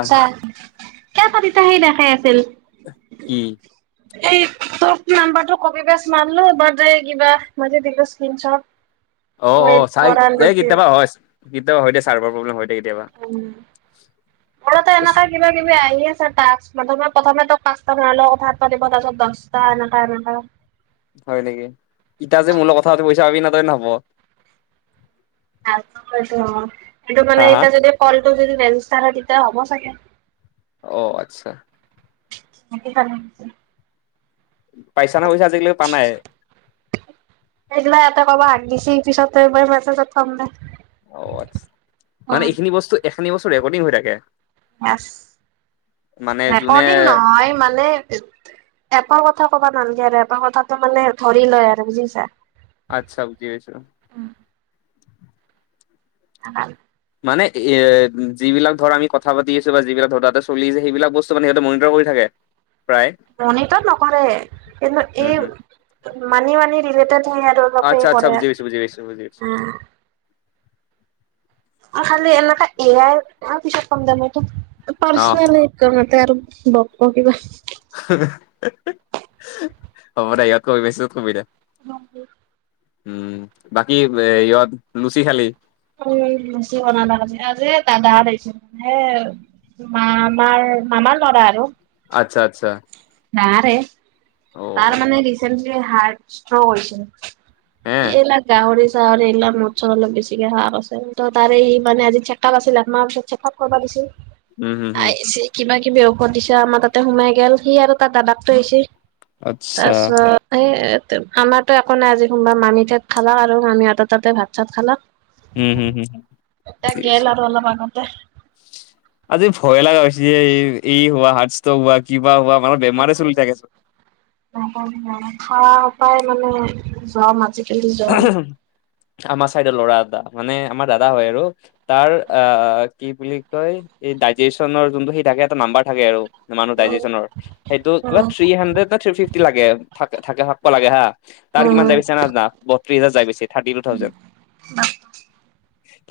আহ ছা [unintelligible] সেই দেখাই আছিল। উম। এই তোক নাম্বাৰ কপিপেছ মাৰলো কিবা মই যে দিলো স্কিনশট অ', অ' চাই এই কেতিয়াবা হয় কেতিয়াবা হয় দে চাৰ্ভাৰ প্ৰব্লেম হয় দে কেতিয়াবা। উম [unintelligible] কিবা কিবি আহি আছে তাস্ক প্ৰথমে প্ৰথমে তোক পাঁচটা মানৰ লগত [unintelligible] তাৰ পিছত দহটা এনেকে এনেকে। হয় নেকি? ইতা যে মূৰ লগত কথা পাতিব আহিচ [unintelligible] নহ'ব। সেইটো মানে হা হা এতিয়া যদি কলটো যদি [unintelligible] তেতিয়া হ'ব চাগে। অ' আচ্ছা। [inaudible] পাইচা নাই আজিকালি পা নাই। সেইিঘিলাক ইয়াতে ক'ব দিছি পিছত এইবাৰ মেছেজত থাম দে। অ', অ', মানে অ' এইখিনি বস্তু এইখিনি বস্তু ৰেকৰ্ডিং হৈ থাকে? মানে যোনে ৰেকৰ্ডিং নহয় মানে এপৰ কথা কবা নালাগে আৰু এপৰ কথাতে মানে ধৰি লয় আৰু বুজিছা আচ্ছা বুজি আছো। [inaudible] মানে এই যিবিলাক ধৰা আমি কথা পাতি আছো বা যিবিলাক ধৰা তাতে চলি আছে সেইবিলাক বস্তু সিহঁতে মনিটৰ কৰি থাকে। প্ৰায় মনিটৰত নকৰে কিন্তু উম হুম এই মানি মানি ৰিলেটেড হে আৰু চবে আচ্ছা আচ্ছা কৰে বুজি পাইছো বুজি পাইছো বুজি পাইছো উম খালি এনেকা এ আই আছক [unintelligible] ম তমি ত পৰ্চনল তহঁতে আৰু বক বকিবা আমাৰ ইয়াত কৈ বেছি সুবিধা। [unintelligible] উম বাকী হেৰিওত লুচি খালি। উম লুচি বনালে আজি এই যে দাদাহঁত আহিছে। মামা মামাৰ ল'ৰা আৰু আচ্ছা আচ্ছা। নাৰে অ তাৰ মানে ৰিচেণ্টলি হাৰ্ট ষ্ট্ৰক কৰিছে হে এইবিলাক গাহৰি গাহৰি মদ চদ অলপ বেছিকে খাওঁ কৰিছে তাৰে ই মানে আজি চেক্‌আপ আছিলে। কৰিব গৈছিল উম হম হম আহিছে কিবা কিবি ঔষধ দিছে আমাৰ তাতে সোমাই গেল সি আৰু তাৰ দাদাকতো আহিছে। আচ্ছা তাৰপিছত এই আমাৰোতো একো নাই আজি সোমবাৰ মামী তাত খালা আৰু মামী হেতঁৰ তাতে ভাত চাত খালা উম হম হম এ বুজি গেল পাইছো। আৰু অলপ আগতে আজি ভয়ে লগা হৈছে এই এই হোৱা হাৰ্ট ষ্ট্ৰক হোৱা কিবা হোৱা মানে বেমাৰে চলি থাকে সাৰ পাই মানে যোৱা মানে আমাৰ চাইদৰ ল'ৰা এটা মানে আমাৰ দাদা হয় আৰু তাৰ আহ কি বুলি কয় এই ডাইজেচনৰ যোনটো সেই থাকে এটা নাম্বাৰ থাকে আৰু মানুহ ডাইজেচনৰ সেইটো কিবা উম থ্ৰী হাড্ৰেড ন থ ফিফটি লাগে থ থাকে থাকিব লাগে হা তাৰ কিমান উম যাই পিছে নানা বত্ৰিশ হাজাৰ যাই পিছে থাৰ্টি টু থাউজেণ্ড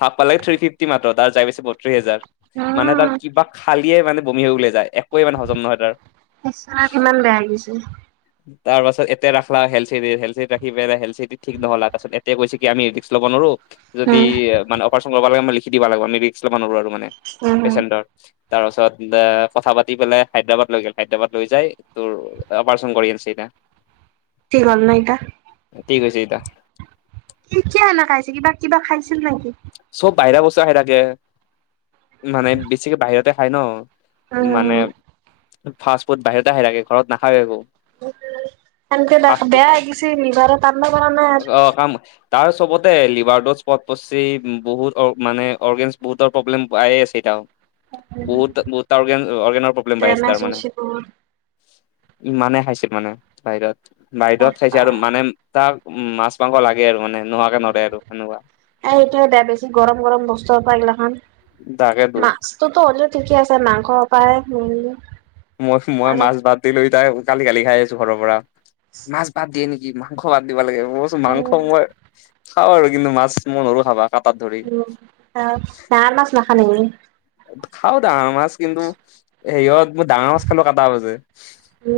থাকব লাগে থ্ৰি ফিফ্‌টি মাত্ৰ আৰু তাৰ যাই পাইছে বত্ৰিশ হাজাৰ মানে তাৰ উম কিবা খালিয়ে মানে বমি হৈ উলাই যায়। একোৱে ইমান হজম নহয় তাৰ ইমান বেয়া লাগিছে তাৰ পাছত এয়া ৰাখলা হেলত চিটি হেলত চিটিত ৰাখি পেলাই হেল চিটি ঠিক নহ'ল তাৰপাত এতিয়া কৈছে কি আমি ৰিক্স ল'ব নোৱাৰো যদি উম মানে অপাৰেচন লাগে মই লিখি দিব লাগিব আমি ৰিক্স লব নোৱাৰো মানে উম পেচেণ্টৰ তাৰ পাছত এ কথা পাতি পেলাই হায়দৰাবাদ লৈ গ'ল হায়দৰাবাদ লৈ যাই তোৰ অপাৰচন কৰি আনিছে এতিয়া। থিক হ'লনে এতিয়া ঠিক আছে এতিয়া। কেতিয়া অনা খাইছে কিবা কিবা খাইছিল নেকি চব বাহিৰা বস্তু খাই থাকে মানে বেছিকে বাহিৰতে খাই ন। উম মানে ফাষ্ট ফুড বাহিৰতে খাই থাকে ঘৰত নাখায় একো সেনকে ফাষ্ট ফুড বেয়া গৈছে লিভাৰ টানব পৰা নাই অ আৰু কাম তাৰ চবতে লিভাৰ দজ এচপৰ্ত পৰিছে। বহুত অ মানে অৰ্গেনছ বহুতৰ প্ৰব্লেম পায়ে আছে এটাও বহুত বহুত অগে অৰ্গেনৰ প্ৰব্লেম পাই আছে ডেমেজ তাৰ মানে হৈছে বহুত ইমানে খাইছে মানে বাহিৰত বাহিৰত বাপ্পা খাইছে আৰু মানে তাৰ উম মাছ মাংস লাগে আৰু মানে নোৱৰে আৰু সেনেকুৱা এ এইটোয়ে দে বেছি গৰম গৰম বস্তু পৰা এইগিলা খান তাকেতো মাছ তোৰতো হ'লেও ঠিকে আছে মাংস পাইহে মই মই মাছ বাদ দি লৈ তাই কালি কালি খাই আছো ঘৰৰ পৰা মাছ বাত দিয়ে নেকি মাংস বাদ দিবা লাগে মই ক মাংস উম মই খাওঁ আৰু কিন্তু মাছ মই নৰো খাবা। কাটাত ধৰি উ ন মাছ ন খানে খাও ডাঙৰ মাছ কিন্তু সেৰিহত মই ডাঙৰ মাছ খালো কাটা ব যে উ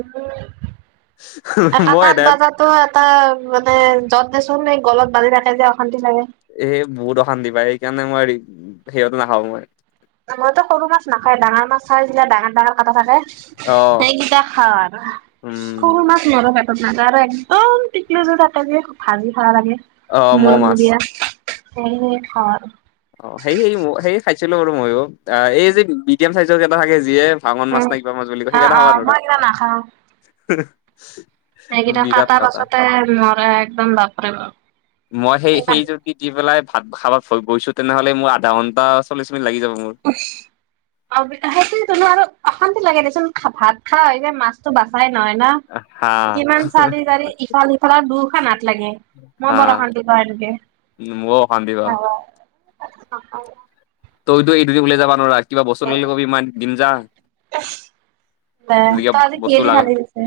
এটাাত মই এদায়ত বজাত তটো এটা মানে যত দেচোন এই গলত বান্ধি ৰাখে যে অশান্তি লাগে এ বহুত অশান্তি পায় সেইকাৰণে মই সিহঁততে নাখাওঁ মই মইতো সৰু মাছ নাখায় ডাঙৰ মাছ খাই যেতিয়া ডাঙৰ ডাঙৰ কথা থাকে অ' সেইকেইটা খাৰ উম খৰু মাছ নৰ পাতত নাযায় আৰু একদম টিকলি যে তাতে যে ভাজি খা লাগে অ' ম'হ মাছ মূৰমূৰিয়া সে আৰু অ সে সে সেইয় খাইছিলো বাৰু ময়ো অ এই যে মিডিয়াম চাইজৰ কেইটা থাকে যিয়ে ভাঙন মাছ নাই কিবা মাছ বুলি কয় অ' সেইকেইটা হবা ন অ' দ মই এইকেইটা সেইকেইটা কটাাৰ পাছতে মৰা একদম ল কৰেৰে মই সেই বাৰু সেই ইমান যদি দি পেলাই ভাত খাবাত গৈছো তেনেহলে মোৰ আধা ঘণ্টা চল্লিশ মিনিট লাগি যাব মোৰ অ সেইটোনো আৰু অশান্তি লাগে দেচোন ভাত খা যে মাছ বাচাই নহয় না হা ইমান চাৰি চাৰি ইফাল সফালৰ দুশ নাত লাগে মই বৰ অশান্তি পওঁ এনেকে উ ম শ দ বাা অ হয় তইতো এই দুিন ল যাব নোৱাৰা কিবা বস্তু নিলে কবি ইমান দিম যা গতিকে ত আজি কি বস্তু দি লাগা খালি গছে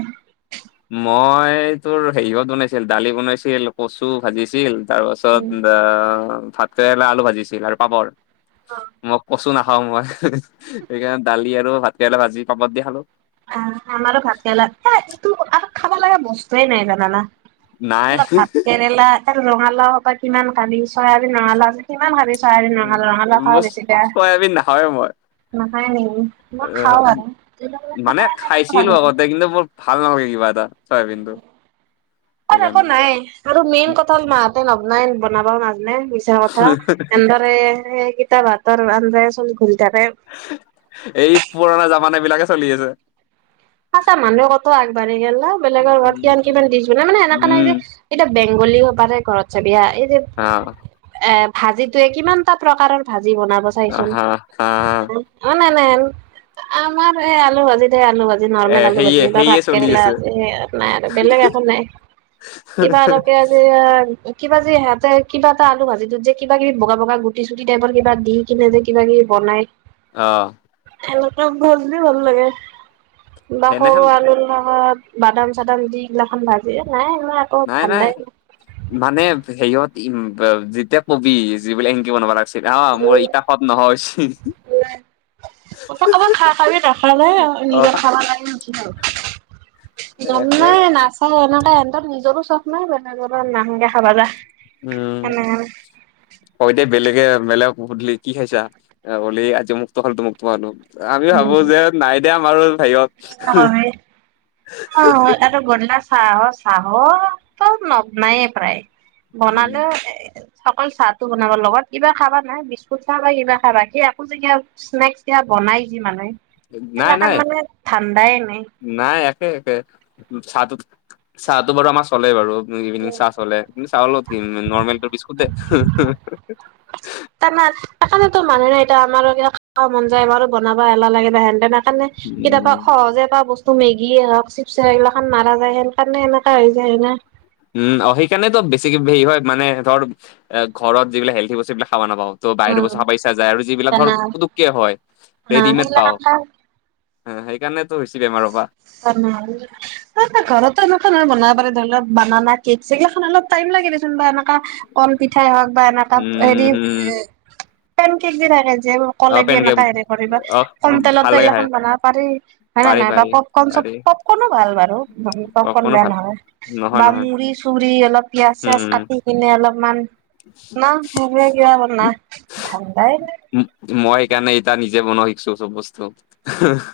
মই তোৰ হেৰিয়ত বনাইছিল দালি বনাইছিল কচু ভাজিছিল তাৰ পাছত ভাত কেেৰেে আলু ভাজিছিল আৰু পাপৰ মই কচু নাখাও মই সেইকাৰণে দালি আৰু ভাত কেৰেল ভাজি পাপত দি খালো আহ আমাৰো ভাত খেলা আৰু খাবা লগা বস্তুৱে নাই জানানা নাই ভাত কেৰেলা ৰঙালাও বা কিমান কালি চৰা আ নঙালাও আ কিমান ভাবি চাৰে নঙাল ৰঙালা খা মই বেছিক চয়াবিন নাখাওঁৱে মই নাই ন মই আহ, খাওঁ আৰু মানে খাই থাকিব ভাল খাইছিলো লাগে। আগতে কিন্তু বৰ ভাল নালাগে কিবা এটা চয়াবিনটো ক একৌ সেইকাৰণে নাই আৰু মেইন কথা হল মাহঁতে নবনাই বনাবা নাজানাই চ কথা এধৰে গীতা ভাতৰ আে চ খুলি থাৰে এই পুৰণা জামানা বিলাকে চলি আছে সচা মানুহে কতও আগবাঢ়ি গ' ন বেলেগ ঘৰত কিমান উম কিমান দিছ বোলে মানে সেনেককা নাই যে এইটা বেংগলী হবাৰে গৰতছে বিয়া এই যে অ এ ভাজিটে কিমানটা প্ৰকাৰৰ ভাজি বনাব চাইচোন হা হা অ নাই নাই আমাৰ এই আলু ভাজিিতহে আলু ভাজি ি এ নৰ্মেল আলু ভাজি সেয়ে ত সেয়ে ভাত চলি কেৰেলা আছে আি সয়াত নাই আৰু বেলেগ একো নাই কিবা লকে আজি কিবা যে সিহঁতে কিবা এটাল ভাজিত যে কিব কিবি বগা বগা গুটি চুটি টাইপৰ কিবা দি কিনে যে কিবাাকিবি বনাই অ খেল গল দি ভাল লাগে বা সৰু সেইদিনাখন আলুৰ লগা বাদাম চাদাম দিগিলা খখন ভাজি নাই ম নাই নাই মানে হেৰিয়ত যেতিয়া কবি যিবোলে এনেকি বনাব লাগিছে হ মোৰ ইটা খত নহয় কাৰোবাক খ কাৰ নখা নাই অ নিজৰ খা কাৰ নচ গম তাকে নাই নাচা এনোই এহৰ নিজৰো চখ নাই বেলেগ নানুকে খাবা যা উম এনেকে অ দে বেলেগে মেলেগ সুধলি কি খাইছা হলি আজি মুক্ত হ'ল তো মক্তমো আমি ভাবো যে নাই দিয়া আমাৰো। হেৰিয়ত [unintelligible] অ'ইয়াতো গধূলা চাহ চাহ তো নবনায়ে প্ৰায় উম বনালেও। অকল চাহটো বনাব লগত কিবা খাবা নাই বিস্কুট চাহ বা কিবা খাবা সেই একো যেগয়া। স্নেক্স দিয়া বনাই যি মানুহে। নাই, নাই। ঠাণ্ডাই নাই। নাই একে একে চাহটো চাহটো বাৰু আমাৰ চলে বাৰু ইভিনিং চাহ চলে। কিন্তু, চাহৰ লগত কি নৰ্মেলটো বিস্কুটে। তানা সেইকাৰণেত মানুহে এতিয়া আমাৰো মন যায়াৰ বনাবা এলাহ লাগে বা হেনেতেন সেইকাৰণে। কেতিয়াবা। উম সহজে প বস্তু মেগিয় হওঁক চিপচ হে এইগিলান মাৰ যেন সেন কাৰণে এনেকা হৈ যায় হয়নে। উম, সেইকাৰণে তো বেছি হেৰি হয়, মানে ধৰ ঘৰত যিবিলাক হেল্থি বস্তু এইবিলাক খাব নাপাওঁ। ত বাহিৰ বস্ত উম চা খায় পাইচা যায় আৰু যিবিলাক ধৰ তেনেহলে পুতুককে হয় ৰেডিমেড পাওঁ। সেইগিলাখান খাই সেইকাৰণেতো হৈছে বেমাৰৰ পৰা [unintelligible] এই ঘৰতো এনেকুৱা বনাব পাৰে, ধৰিলক বানা নাই কেক চেক এইখন অলপ টাইম লাগেদেচোন বা এনেকা। কন পিঠাই হওঁক বা এনো উম, হেৰি হম, পেন কেক দি থাকে যে। অ', পেন কলেদি কেক এনেকা হেৰি কৰিবা অ', কম তেলতো ভাল লাগে এইগিলা খাই খন বনাব পাৰি। হয়ে না পাৰি নাই বা পাৰি পপকন চ'ব পাৰি পপকনো ভাল বাৰু পপকৰ্ন অকণো বেয়া ভাল নহয়। নহয় বা নহয় মুড়ি চুৰি অলপ পিয়াজ চিয়াজ উম, কাটি। সিপিনে অলপমান না হেইভোৰ কিবা ধাণ্ডাই নাই। মই সেইকাৰণে এইটা নিজে বনোৱা শিকিছোঁ চ'ব বস্তু।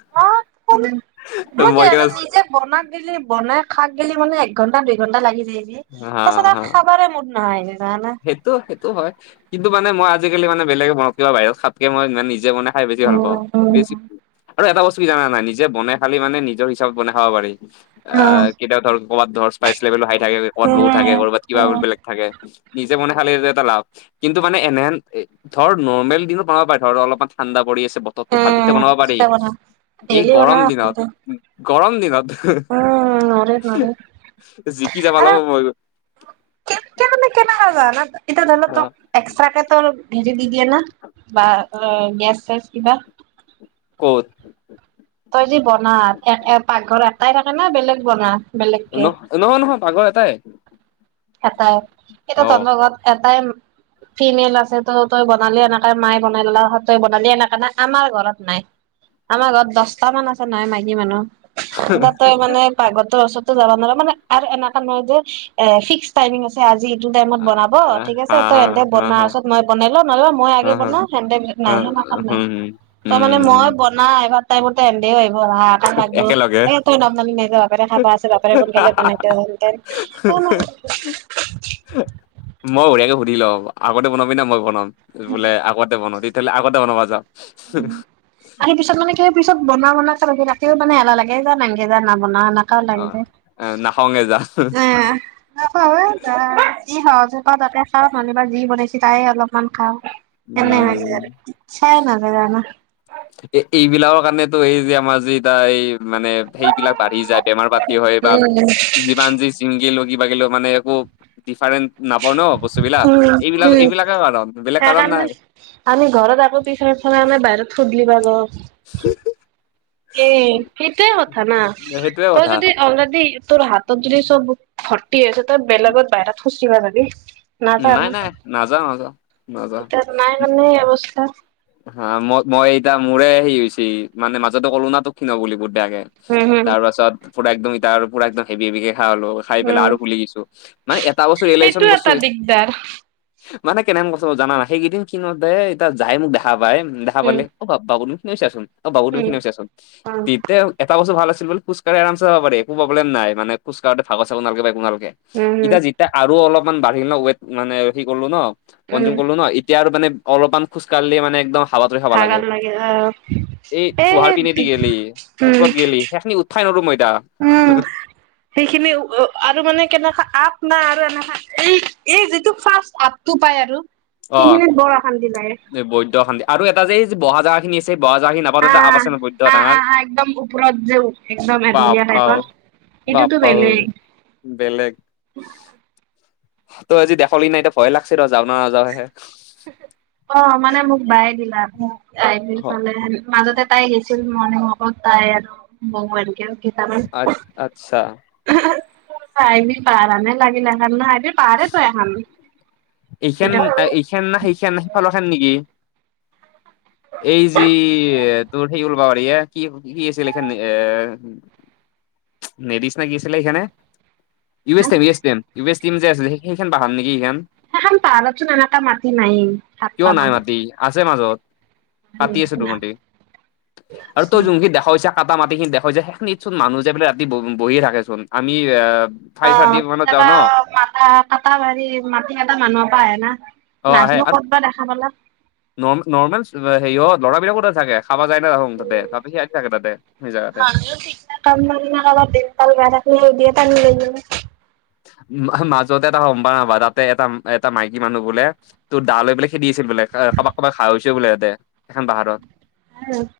[unintelligible] মই সেইকাৰণে নিজে বনাক গেলি বনাই খাক গেলি মানে এক ঘন্টা দুই ঘন্টা লাগি যায়েযি হা তাৰ পিছত হা আৰু খাবাৰে মন নাই নে না না। সেইটো, সেইটো হয়। কিন্তু, মানে মই আজিকালি মানে বেলেগে বনওঁ কিবা বাহিৰত খাপকে মই মানে নিজে বনাই খাই বেছি ভাল পাওঁ। উম উম বেছিক আৰু এটা বস্তু জানা নাই নিজে বনাই খালি মানে নিজৰ হিচাপত বনাই খাব পাৰি আহ কেতিয়াওঁ ধৰক। ক'ৰবাত ধৰ স্পাইচ লেভেল হাই থাকে, ক'ৰাত লো' থাকে, উম ক'ৰবাত কিবা উম বেলেগ থাকে নিজে বনাই খালে এটা লাভ। কিন্তু মানে এনেহে এ ধৰ নৰ্মেল দিনো বনাব পাৰে ধৰ অলপমান ঠাণ্ডা পৰি আছে বৰ তৰটো ভাল তেতিয়া উম বনাব পাৰি। কেতিয়া বনাও এই ডেইলি গৰম বনাও দিনত, আচলতে। গৰম দিনত। জিকি যাবা লাগব মই। কেনকে মানে কেনেকুৱা জানা এতিয়া ধৰি লওঁ ত এক্সট্ৰাকে তোৰ হেৰি দি দিয়ে ন বা গেছ চেচ কিবা। ক'ত তই যে বনা পাকঘৰ এটাই থাকে না বেলেগ বনা। বেলেগকে নহ নহয়, নহয় পাকঘৰৰ এটাই। এটাই এটা অ'। তহঁতৰ ঘৰত এটাই। ফিমেল আছে তই তই বনালি এনেকে মায়ে বনাল ল'লে হয়, তই বনালি এনেকাে নাই খাম ঘৰত নাই। আমাৰ ঘৰত দচটা মান আছে নাই মাইকী মানুহ এতিয়া তই মানে। পাকঘৰত ওচৰতো যাব নোৱাৰা মানে আৰু এনেকা নহয় যে এ ফিক্স। টাইমিং আছে, আজি এইটো টাইমত আহ, বনাব হা ঠিক হা আছে, তই হা সেনেতে হা বনাৰ পিচত হা মই বনাই লম, মই আগে হা বনাও সিহঁতে। হা নাই সেনে নাই উম তই মানে উম মই বনা আহিব টাইমতে সিহঁতেও আহিব ভাত লাগব একেলগে এ তই নবনামনি নাই ৰহ বাপেৰে খাবা আছে বাপেৰে সোনকালেনাই হেঁতেন [unintelligible] মই বঢ়িয়াকে সুধি লওঁ আগতে বনাবি না মই বনাম বোলে আগতে বনাওঁ। তেতিহ'লে আগতে বনাব যা। আমি পিছত মানে কেলে। পিছত বনোৱা বনে ৰাতিও মানে এলাহ লাগে [unintelligible] যায়। অ' নখংগেই যা। অ ই সহজত তাতে কাৰত নহলেবাৰ যি বনাইছে [unintelligible] চ তাই অলপমান খাওঁ সনে হৈ উম আৰু ইচ্ছা নযায় জানা। এই এইবিলাকৰ কাৰণেতো এই যে আমাৰ যি এটা এই মানে সেইবিলাক বাঢ়ি যায় বেমাৰ পাতি হয়, বা উম যিমান যি চিংগি লগগি বাগিলেও মানে একো ডিফাৰেন্ট নাপাওঁ ন বস্তুবলাক, এইবিলাক উম এইবিলাকে কাৰণ বেলেগ কাৰণ সেইকাৰণে নাই। আমি ঘৰত আাবৌ পিছাৰ আ্থান আমি বাহিৰৰত সোধল বাগ [unintelligible] এ সেইটয়ে কথা না, সেইটোয়ে তই কথা যদি অলৰে'দি তোৰ হাতত যদি চব ভৰ্তি আছে তই বেলেগত বাহিৰত খুচিবা যাবি? নাযায় নাই না নাই নাযাওঁ নাযাওঁ নাযাওঁ। এতিয়া নাই মানে অৱস্থা হা মই মই এতিয়া মোৰে হেৰি হৈছে মানে মাজতে ক'লো ন তোক ক্ষীণাবা বুলি বহু বেয়াকে। উম হম তাৰ পাছত পুৰা একদম এতিয়া পুৰা একদম হেভি হেভিকে খোৱা হ'লো। খাই পেলাই উম আৰু ফুলি গৈছো মানে এটা বস্তু সেইটো ৰিয়েলাইশ্যন কৰিছো এটা দিগদাৰ মানে কেনে হেন কথাটো জানা নাই সেইকেইদিন কিন দে এতিয়া যাই মোক দেখা পায় দেখা উম পালে। অ' বাবুদুম ক্ষীণাইচাচোন অ' বাবুদুম উম ক্ষীণাই চাচোন। অ তেতিয়া এটা বস্তু ভাল আছিল বোলো খোজ কাঢ়ি আৰামচে যাব পাৰি একো প্ৰবলেম নাই খোজকাঢ়োতে ভাগৰ চাগৰ নালাগে বা একো নালাগে। উম উম এতিয়া যেতিয়া আৰু অলপমান বাঢ়িল ন ৱেট মানে, সেই কৰিলো ন উম কনজুম কৰিলো ন, এতিয়া আৰু মান অলপমান খোজ কঢ়িলে মানে একদম হাবাঠুৰি খাবা লাগে। ভাগাল অ' এই এ তোহাৰ পিনেদি গেলি উম ওপৰত গেলি সেইখি উঠবাই নৰো উম তাত। সেইখিনি আৰু মানে কেনেকুৱা আপ নাই আৰু এনেকুৱা এই এই যিটো ফাষ্ট আপ টো পাই আৰু অ সেইখিনিত বৰ অশান্তি লাগে। বৈদ্য অশান্তি, আৰু এটা যে বহা জাগা খিনি আছে বহা জাগা খিনি না হ একদম উপৰত যওঁ একদম এঢলীয়া বাপা ঐ টাইপৰ। এইটোতো বাপা ঐ বেলেগ। বেলেগ। তই আজি দেখলি নাই এতিয়া ভয়ে লাগিছে ৰ যা নাযাওহে। অ' মানে মোক বাই দিলা আহ ফালে মাজতে তাই গেছিল। মৰ্নিং ওৱাকত তাই আৰু বৌ এনকে আ আচ্ছা। আহিবি প় নে লাগিলে নহাইদ এইখ সেইখন এইখ ন সেইখ ন সিফাল খান নেকি? [unintelligible] এই যি তোৰ সেই কৰিবল বাৰ কি কি আছিল এখান এ নেদিছ নে কি আছিলে এইখেনে? U S T M, U S T M যে আছিলে সেই সেইখন পঢ়াম নেকি সেইখন। সেখন পাহাৰতচোন এনেকুৱা মাটি নাই কাটব কিয় নাই পাম। মাটি আছে মাজত কাটি আছে তো মটি আৰু তই কেতিয়াবা যোনখিনি দেখ ইচ কাটা মাটিখিনি দেখুৱাই যায় সেইখিনিত চোন মানুহ যে বোলে ৰাতি বহিয়ে থাকেচোন আমি আহ অ' কেতিয়াবা মথা কটা হাৰী মাটি কটা মানুহৰ পৰা আহে না। অ আহে নাজনো আৰু ক'ত বা দেখা পালা। নৰ্ম নৰ্মেল হেৰিয় ল'ৰা বিলাকো থাকে। খাবা যায় ন দেখোন তাতে তাপি সি থাকে তাতে সেই জেগাতে। কাম মবখ দিয়ে প [unintelligible] মাজতে এটা গ'ম পাৱনে নাপাৱ, তাতে এটা এটা মাইকী মানুহ বোলে তোৰ দা লৈ পেলাই খেদি আহিছিল বোলে কাৰোবাক কাৰোবাক খাই হৈছ বোলে সিহতে সেইখন পাহাৰত। উম।